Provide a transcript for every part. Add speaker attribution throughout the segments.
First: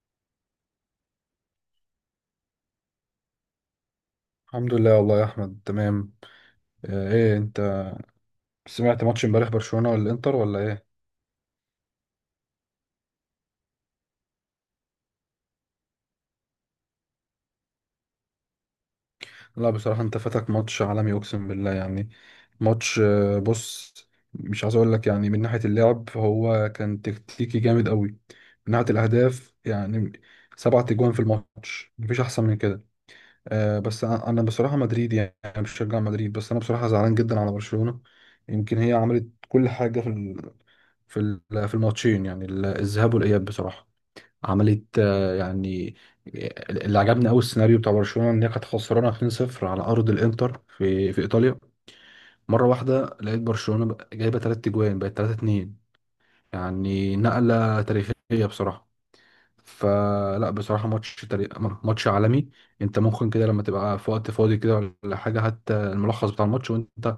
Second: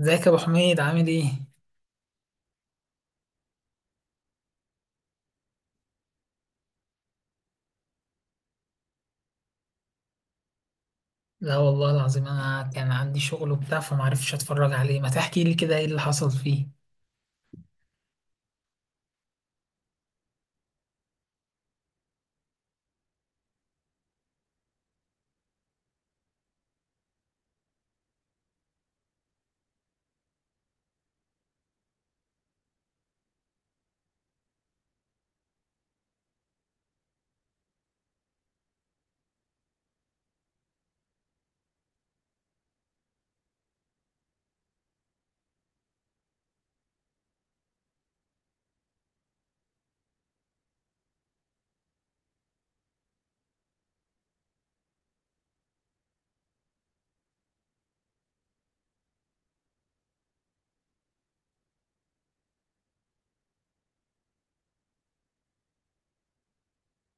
Speaker 1: ازيك يا ابو حميد؟ عامل ايه؟
Speaker 2: الحمد لله والله يا احمد تمام. ايه انت سمعت ماتش امبارح برشلونة ولا الانتر ولا ايه؟
Speaker 1: لا والله العظيم انا كان عندي شغل وبتاع فمعرفتش اتفرج عليه. ما تحكي لي كده ايه اللي حصل فيه.
Speaker 2: لا بصراحة انت فاتك ماتش عالمي اقسم بالله يعني. ماتش بص، مش عايز اقول لك، يعني من ناحية اللعب هو كان تكتيكي جامد قوي. من ناحية الاهداف يعني 7 تجوان في الماتش، مفيش احسن من كده. بس انا بصراحة مدريد، يعني أنا بشجع مدريد، بس انا بصراحة زعلان جدا على برشلونة. يمكن هي عملت كل حاجة في ال- في الماتشين، يعني الذهاب والاياب بصراحة. عملت يعني اللي عجبني قوي السيناريو بتاع برشلونه ان هي كانت خسرانه 2-0 على ارض الانتر في ايطاليا. مره واحده لقيت برشلونه جايبه 3 اجوان، بقت 3-2، يعني نقله تاريخيه بصراحه. فلا بصراحه ماتش عالمي. انت ممكن كده لما تبقى في وقت فاضي كده ولا حاجه، حتى الملخص بتاع الماتش، وانت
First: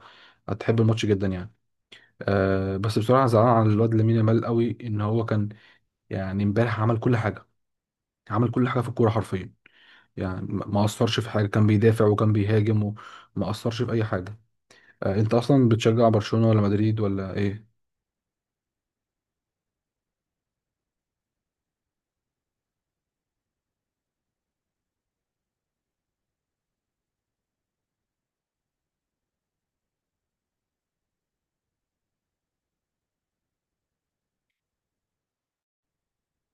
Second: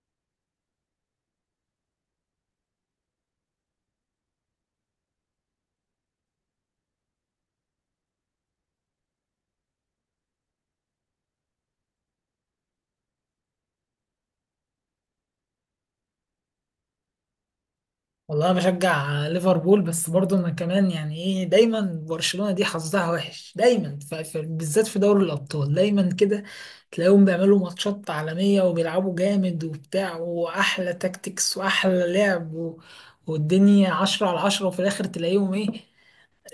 Speaker 2: هتحب الماتش جدا يعني. أه بس بصراحه زعلان على الواد لامين يامال قوي، ان هو كان يعني امبارح عمل كل حاجه، عمل كل حاجه في الكوره حرفيا. يعني ما أثرش في حاجة، كان بيدافع وكان بيهاجم وما أثرش في أي حاجة. آه، أنت أصلا بتشجع برشلونة ولا مدريد ولا إيه؟
Speaker 1: والله انا بشجع ليفربول، بس برضه انا كمان يعني ايه، دايما برشلونة دي حظها وحش دايما، بالذات في دوري الابطال دايما كده تلاقيهم بيعملوا ماتشات عالمية وبيلعبوا جامد وبتاع، واحلى تاكتكس واحلى لعب و، والدنيا عشرة على عشرة وفي الاخر تلاقيهم ايه؟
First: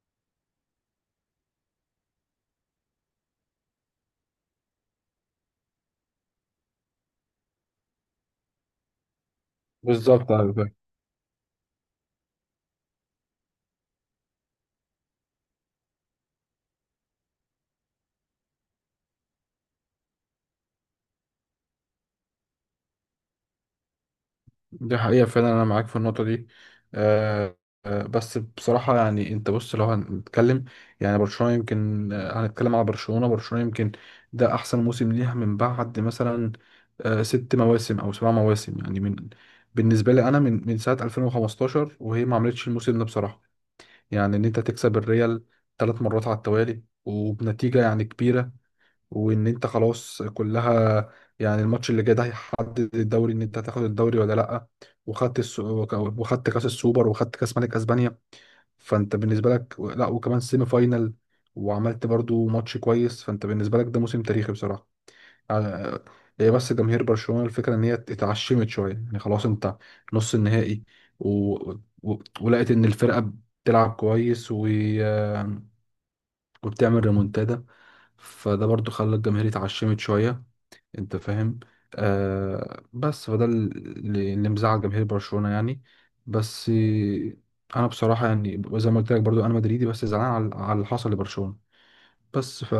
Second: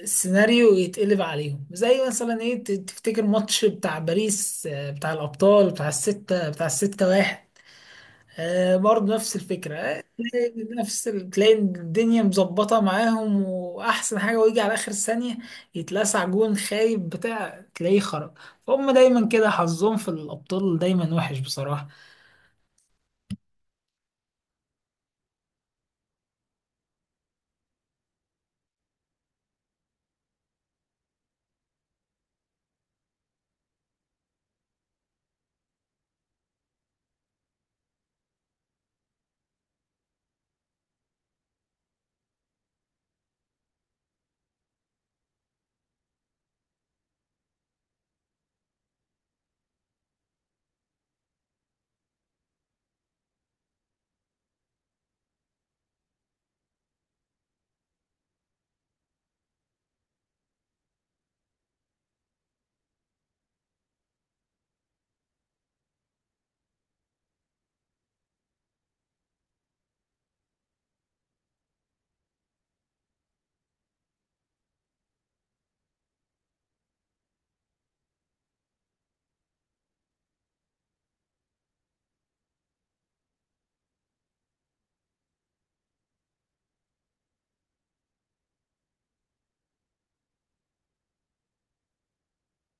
Speaker 1: السيناريو يتقلب عليهم، زي مثلا ايه، تفتكر ماتش بتاع باريس، بتاع الابطال، بتاع الستة، بتاع الستة واحد. آه برضه نفس الفكرة.
Speaker 2: بالظبط أيوة
Speaker 1: تلاقي
Speaker 2: فاهم.
Speaker 1: نفس تلاقي الدنيا مظبطة معاهم وأحسن حاجة، ويجي على آخر ثانية يتلسع جون خايب بتاع، تلاقيه خرج. فهم دايما كده حظهم في الأبطال دايما وحش بصراحة.
Speaker 2: دي حقيقة فعلا، أنا معاك في النقطة دي. آه. بس بصراحة يعني أنت بص، لو هنتكلم يعني برشلونة، يمكن هنتكلم على برشلونة. برشلونة يمكن ده أحسن موسم ليها من بعد مثلا آه 6 مواسم أو 7 مواسم، يعني من، بالنسبة لي أنا، من ساعة 2015 وهي ما عملتش الموسم ده بصراحة. يعني ان انت تكسب الريال 3 مرات على التوالي وبنتيجة يعني كبيرة، وان انت خلاص كلها، يعني الماتش اللي جاي ده هيحدد الدوري، ان انت هتاخد الدوري ولا لا. وخدت وخدت كاس السوبر، وخدت كاس ملك اسبانيا، فانت بالنسبة لك، لا، وكمان سيمي فاينل وعملت برضو ماتش كويس. فانت بالنسبة لك ده موسم تاريخي بصراحة. على- هي بس جماهير برشلونة، الفكرة ان هي اتعشمت شوية. يعني خلاص انت نص النهائي و... ولقيت ان الفرقة بتلعب كويس وبتعمل ريمونتادا، فده برضو خلى الجماهير اتعشمت شوية، انت فاهم؟ آه، بس فده اللي مزعل جماهير برشلونة يعني. بس انا بصراحة، يعني زي ما قلت لك، برضو انا مدريدي، بس زعلان على اللي حصل لبرشلونة. بس ف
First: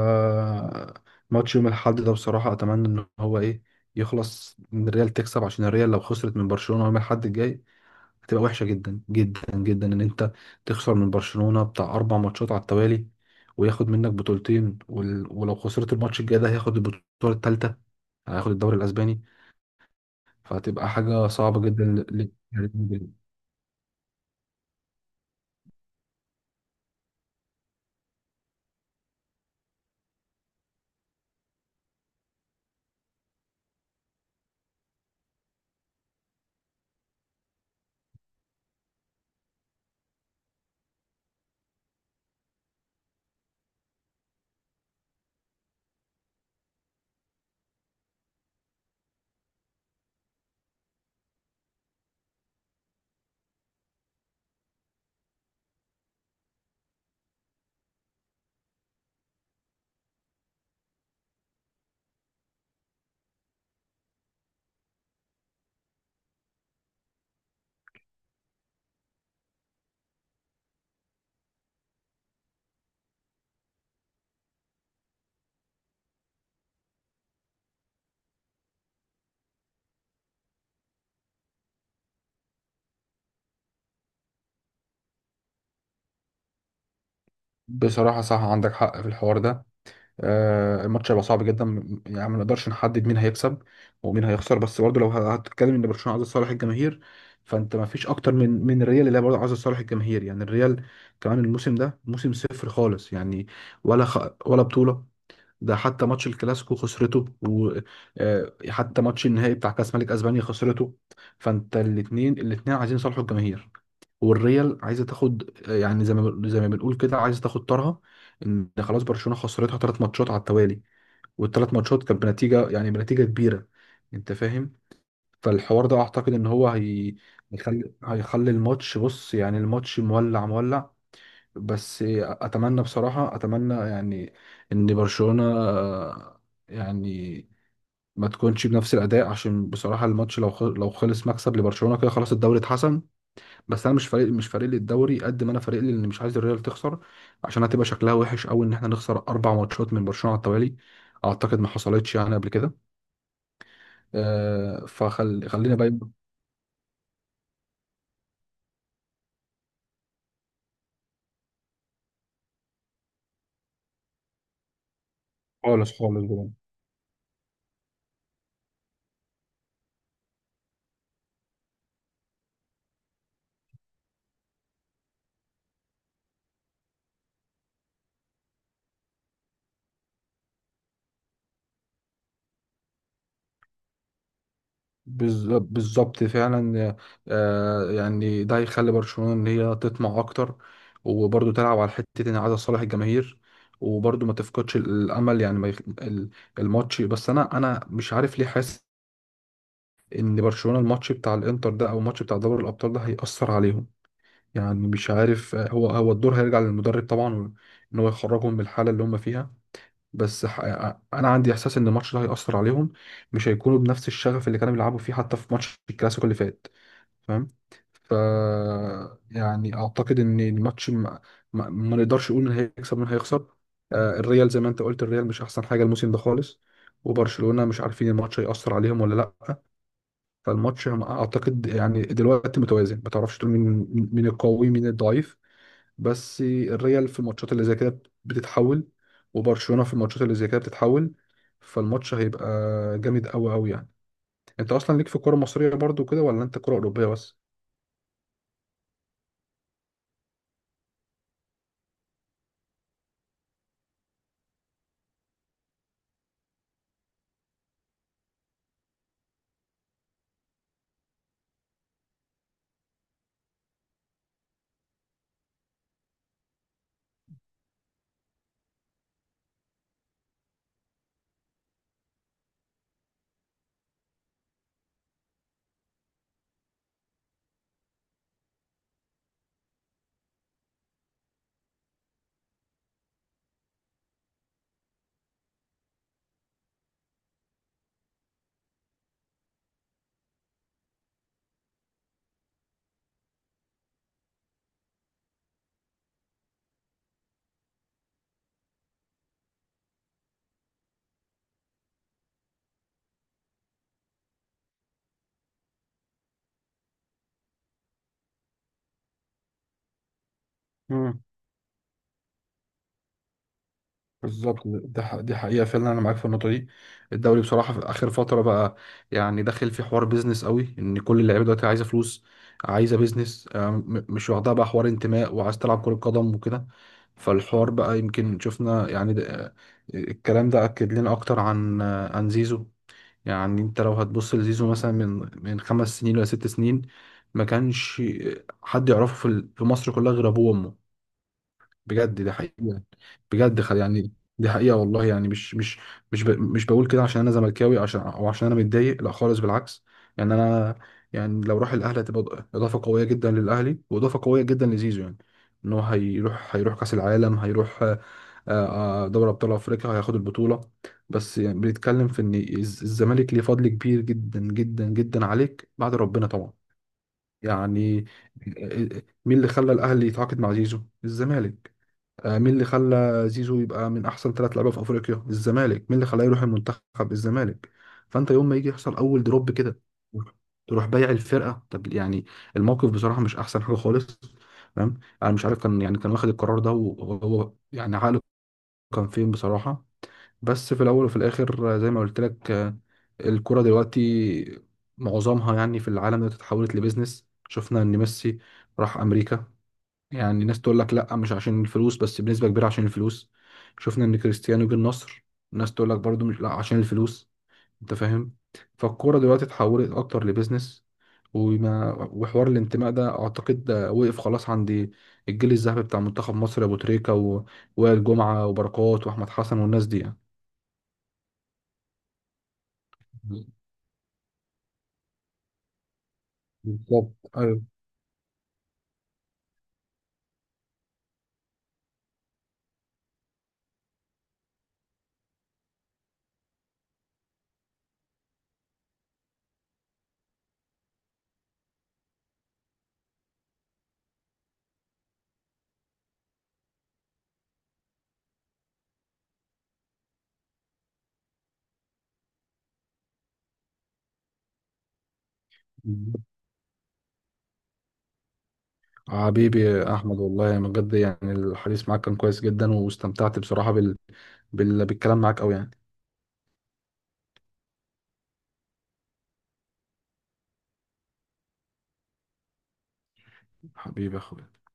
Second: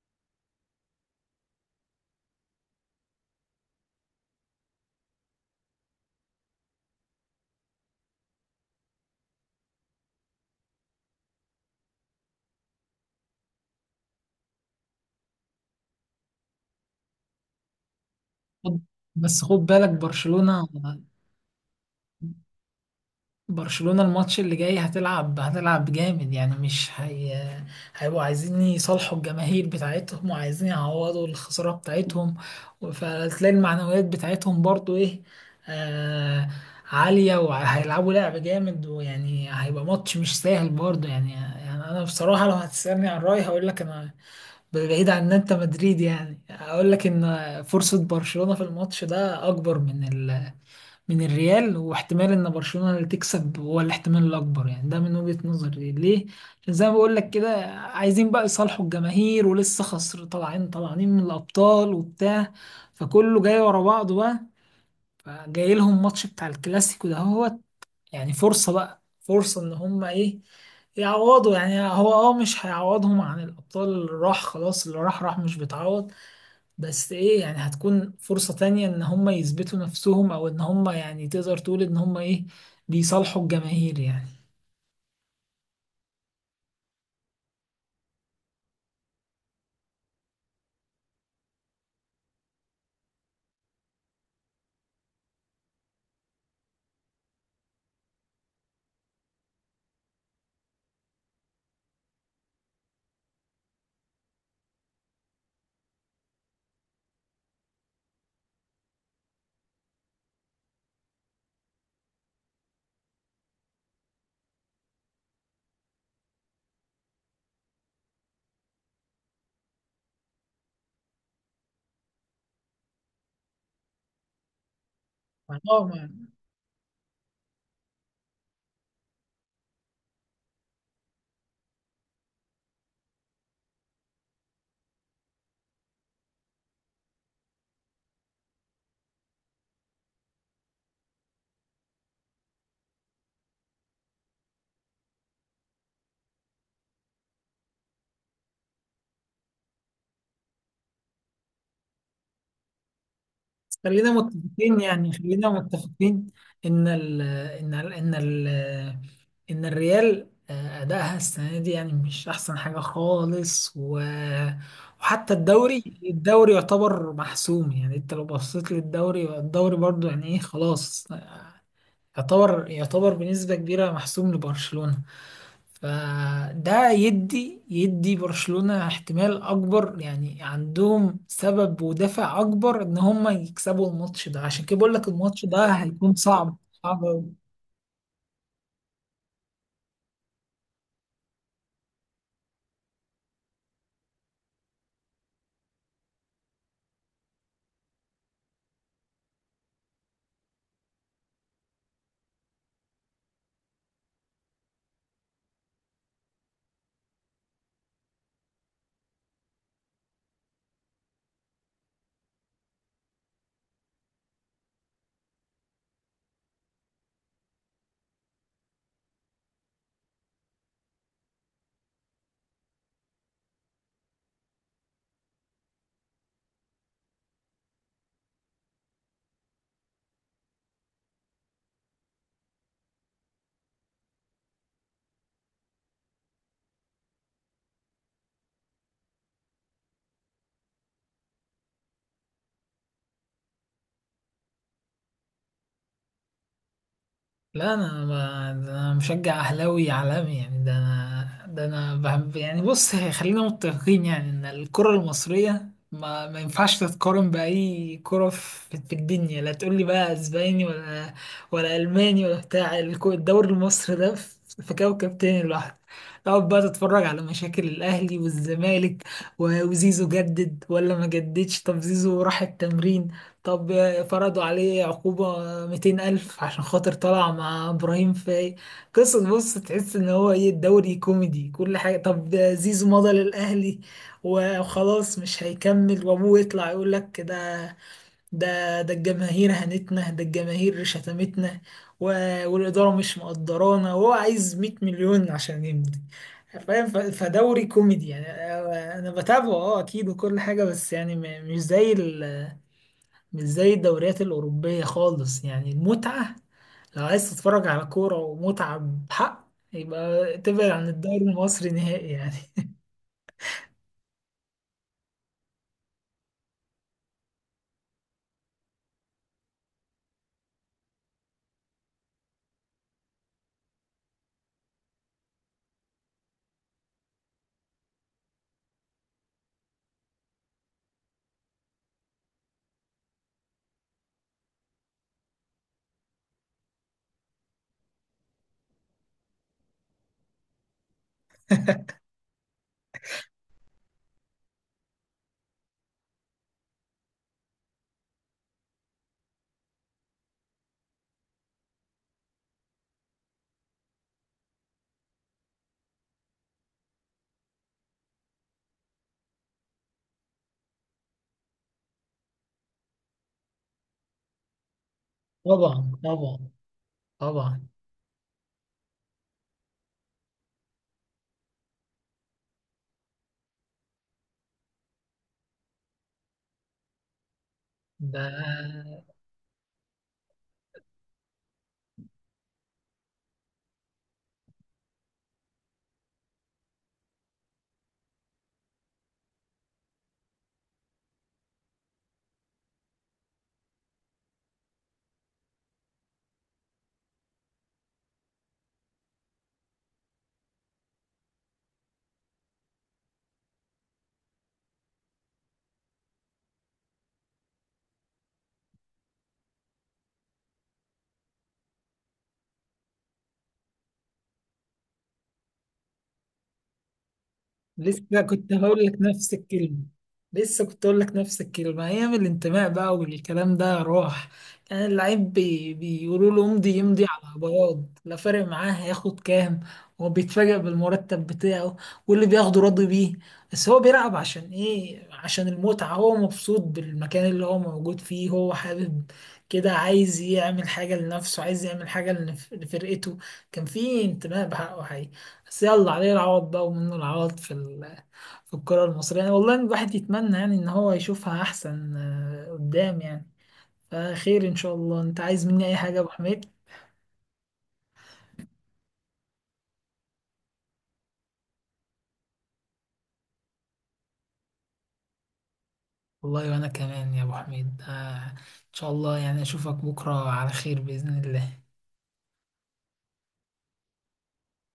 Speaker 2: ماتش يوم الاحد ده بصراحة أتمنى إن هو إيه، يخلص إن الريال تكسب، عشان الريال لو خسرت من برشلونة يوم الاحد الجاي، هتبقى وحشة جدا جدا جدا، إن أنت تخسر من برشلونة بتاع 4 ماتشات على التوالي وياخد منك بطولتين ولو خسرت الماتش الجاي ده، هياخد البطولة التالتة، هياخد الدوري
Speaker 1: خد-
Speaker 2: الأسباني.
Speaker 1: بس خد بالك، برشلونة،
Speaker 2: فهتبقى حاجة صعبة جدا
Speaker 1: برشلونة الماتش اللي جاي هتلعب، هتلعب جامد يعني، مش هي هيبقوا عايزين يصالحوا الجماهير بتاعتهم وعايزين يعوضوا الخسارة بتاعتهم، فتلاقي المعنويات بتاعتهم برضو ايه، آه، عالية، وهيلعبوا لعب جامد، ويعني هيبقى ماتش مش سهل برضو يعني. يعني انا بصراحة لو هتسألني عن رأيي هقول لك انا، بعيد عن ان انت مدريد يعني، اقول لك ان فرصة برشلونة في الماتش ده اكبر من من الريال، واحتمال ان برشلونة اللي تكسب هو الاحتمال الاكبر يعني. ده من وجهة نظري ليه؟ عشان زي ما بقول لك كده، عايزين بقى يصالحوا الجماهير، ولسه خسر، طالعين طالعين من الابطال وبتاع، فكله جاي ورا بعضه بقى. فجاي لهم ماتش بتاع الكلاسيكو ده، هو يعني فرصة، بقى فرصة ان هم ايه، يعوضوا. يعني هو اه مش هيعوضهم عن الابطال، اللي راح خلاص، اللي راح راح، مش بيتعوض، بس ايه يعني هتكون فرصة تانية ان هم يثبتوا نفسهم، او ان هم يعني تقدر تقول ان هم ايه، بيصالحوا الجماهير يعني.
Speaker 2: بصراحة صح، عندك حق في الحوار ده. آه، الماتش هيبقى صعب جدا، يعني ما نقدرش نحدد مين هيكسب ومين هيخسر. بس برضه لو هتتكلم ان برشلونه عايز صالح الجماهير، فانت ما فيش اكتر من الريال اللي هي برضه عايز صالح الجماهير. يعني الريال كمان الموسم ده موسم صفر خالص، يعني ولا خ... ولا بطوله. ده حتى ماتش الكلاسيكو خسرته، وحتى ماتش النهائي بتاع كاس ملك اسبانيا خسرته، فانت الاثنين الاثنين عايزين يصالحوا الجماهير، والريال عايزه تاخد، يعني زي ما بنقول كده، عايزه تاخد طارها. ان خلاص برشلونه خسرتها 3 ماتشات على التوالي، والثلاث ماتشات كانت بنتيجه، يعني بنتيجه كبيره، انت فاهم؟
Speaker 1: اه
Speaker 2: فالحوار ده
Speaker 1: ما-
Speaker 2: اعتقد ان هو هي هيخلي الماتش، بص يعني الماتش مولع مولع. بس اتمنى بصراحه، اتمنى يعني ان برشلونه يعني ما تكونش بنفس الاداء، عشان بصراحه الماتش لو لو خلص مكسب لبرشلونه كده، خلاص الدوري اتحسم. بس انا مش فارق، مش فارق لي الدوري قد ما انا فارق لي ان مش عايز الريال تخسر، عشان هتبقى شكلها وحش قوي ان احنا نخسر 4 ماتشات من برشلونة على التوالي، اعتقد ما حصلتش يعني قبل كده.
Speaker 1: خلينا متفقين
Speaker 2: آه
Speaker 1: يعني، خلينا
Speaker 2: خلينا بقى
Speaker 1: متفقين ان ال ان ال ان ال ان الريال، آه، ادائها السنة دي يعني مش احسن حاجة خالص، و وحتى الدوري،
Speaker 2: خالص خالص بقى.
Speaker 1: الدوري يعتبر محسوم. يعني انت لو بصيت للدوري، الدوري برضو يعني ايه خلاص، يعتبر يعتبر بنسبة كبيرة محسوم لبرشلونة. فده يدي يدي برشلونة احتمال اكبر، يعني عندهم سبب ودافع اكبر ان هم يكسبوا الماتش ده، عشان كده بقول لك الماتش ده هيكون
Speaker 2: بالظبط
Speaker 1: صعب،
Speaker 2: فعلا.
Speaker 1: صعب.
Speaker 2: آه، يعني ده هيخلي برشلونة ان هي تطمع اكتر، وبرضه تلعب على حتة ان عايزة صالح الجماهير، وبرضه ما تفقدش الامل. يعني ما يخ... ال- الماتش، بس انا مش عارف ليه حاسس ان برشلونة الماتش بتاع الانتر ده او الماتش بتاع دوري الابطال ده هيأثر عليهم. يعني مش عارف، هو الدور هيرجع للمدرب طبعا ان هو يخرجهم من الحالة اللي هم فيها. بس ح- انا عندي احساس ان الماتش ده هيأثر عليهم، مش هيكونوا بنفس الشغف اللي كانوا بيلعبوا فيه حتى في ماتش الكلاسيكو اللي فات، فاهم؟ ف يعني اعتقد ان الماتش ما نقدرش نقول مين هيكسب مين هيخسر. آه، الريال زي ما انت قلت الريال مش احسن حاجة الموسم ده خالص، وبرشلونة مش عارفين الماتش هيأثر عليهم ولا لا. فالماتش اعتقد يعني دلوقتي متوازن، ما تعرفش تقول مين القوي مين الضعيف. بس الريال في الماتشات اللي زي كده بتتحول، وبرشلونة في الماتشات اللي زي كده بتتحول. فالماتش هيبقى جامد قوي قوي يعني. انت اصلا ليك في الكرة المصرية برضو كده، ولا انت كرة اوروبية بس؟
Speaker 1: لا انا ما ده انا مشجع اهلاوي عالمي يعني، ده انا ده انا بحب يعني، بص خلينا متفقين يعني ان الكرة المصرية ما ما ينفعش تتقارن بأي كرة في في الدنيا. لا تقول لي بقى اسباني، ولا ولا الماني ولا بتاع الدوري المصري ده في في كوكب تاني لوحده. تقعد بقى تتفرج على مشاكل الاهلي والزمالك، وزيزو جدد ولا ما جددش، طب زيزو راح التمرين، طب فرضوا عليه عقوبة 200 ألف عشان خاطر طلع مع إبراهيم فاي، قصة بص، تحس إن هو إيه، الدوري كوميدي. كل حاجة، طب زيزو مضى للأهلي وخلاص مش هيكمل، وأبوه يطلع يقول لك ده، ده ده الجماهير هنتنا، ده الجماهير شتمتنا، و، والإدارة مش مقدرانا، وهو عايز 100 مليون عشان يمضي. فاهم؟ فدوري كوميدي يعني، أنا أنا بتابعه أه أكيد وكل حاجة، بس يعني مش زي مش زي الدوريات الأوروبية خالص يعني. المتعة لو عايز تتفرج على كورة ومتعة بحق، يبقى تبعد عن الدوري المصري نهائي يعني.
Speaker 2: بالظبط، دي حقيقة فعلا، أنا معاك في النقطة دي. الدوري بصراحة في آخر فترة بقى، يعني داخل في حوار بيزنس قوي، إن كل اللعيبة دلوقتي عايزة فلوس، عايزة بيزنس، مش واخدها بقى حوار انتماء وعايز تلعب كرة قدم وكده. فالحوار بقى يمكن شفنا يعني ده، الكلام ده أكد لنا أكتر عن عن زيزو. يعني أنت لو هتبص لزيزو مثلا من 5 سنين ولا 6 سنين، ما كانش حد يعرفه في مصر كلها غير أبوه وأمه، بجد ده حقيقة، بجد خل يعني دي حقيقة والله. يعني مش مش مش بقول كده عشان انا زملكاوي، عشان او عشان انا متضايق، لا خالص بالعكس. يعني انا يعني لو راح الاهلي هتبقى اضافة قوية جدا للاهلي واضافة قوية جدا لزيزو. يعني ان هو هيروح كاس العالم، هيروح دوري ابطال افريقيا، هياخد البطولة. بس يعني بنتكلم في ان الزمالك ليه فضل كبير جدا جدا جدا عليك
Speaker 1: طبعا،
Speaker 2: بعد ربنا
Speaker 1: طبعا،
Speaker 2: طبعا.
Speaker 1: طبعا.
Speaker 2: يعني آه، مين اللي خلى الاهلي يتعاقد مع زيزو؟ الزمالك. مين اللي خلى زيزو يبقى من احسن 3 لعيبه في افريقيا؟ الزمالك. مين اللي خلاه يروح المنتخب؟ الزمالك. فانت يوم ما يجي يحصل
Speaker 1: ده
Speaker 2: اول دروب كده تروح بايع الفرقه، طب يعني الموقف بصراحه مش احسن حاجه خالص. تمام انا مش عارف كان يعني كان واخد القرار ده وهو يعني عقله كان فين بصراحه. بس في الاول وفي الاخر زي ما قلت لك، الكرة دلوقتي معظمها يعني في العالم دلوقتي اتحولت لبيزنس. شفنا ان ميسي راح امريكا، يعني ناس تقول لك لا مش عشان الفلوس، بس بنسبة كبيرة عشان الفلوس. شفنا ان كريستيانو جه النصر، ناس تقول لك برضو مش لا عشان الفلوس، انت فاهم؟ فالكورة دلوقتي اتحولت اكتر لبيزنس، وحوار الانتماء ده اعتقد ده وقف خلاص عند الجيل الذهبي بتاع منتخب مصر، ابو تريكة وائل
Speaker 1: لسه
Speaker 2: جمعة
Speaker 1: كنت هقول لك
Speaker 2: وبركات واحمد
Speaker 1: نفس
Speaker 2: حسن
Speaker 1: الكلمة،
Speaker 2: والناس دي يعني.
Speaker 1: لسه كنت هقول لك نفس الكلمة، أيام الانتماء بقى والكلام ده راح، كان اللعيب بيقولوا له امضي، يمضي
Speaker 2: بالظبط
Speaker 1: على
Speaker 2: ايوه.
Speaker 1: بياض، لا فارق معاه هياخد كام، هو بيتفاجئ بالمرتب بتاعه واللي بياخده راضي بيه. بس هو بيلعب عشان إيه؟ عشان المتعة، هو مبسوط بالمكان اللي هو موجود فيه، هو حابب كده، عايز يعمل حاجة لنفسه، عايز يعمل حاجة لفرقته، كان في انتماء بحقه حقيقي. بس يلا، عليه العوض بقى ومنه العوض في، في الكرة المصرية يعني. والله الواحد يتمنى يعني ان هو يشوفها احسن، آه، قدام يعني. فخير ان شاء الله، انت عايز مني اي حاجة يا ابو
Speaker 2: بالظبط.
Speaker 1: حميد؟
Speaker 2: حبيبي يا احمد والله من بجد يعني الحديث معاك كان كويس جدا، واستمتعت بصراحة بالكلام معاك قوي يعني.
Speaker 1: والله وانا كمان يا ابو حميد، آه، ان شاء الله يعني اشوفك بكرة على خير بإذن الله.
Speaker 2: حبيبي يا اخويا.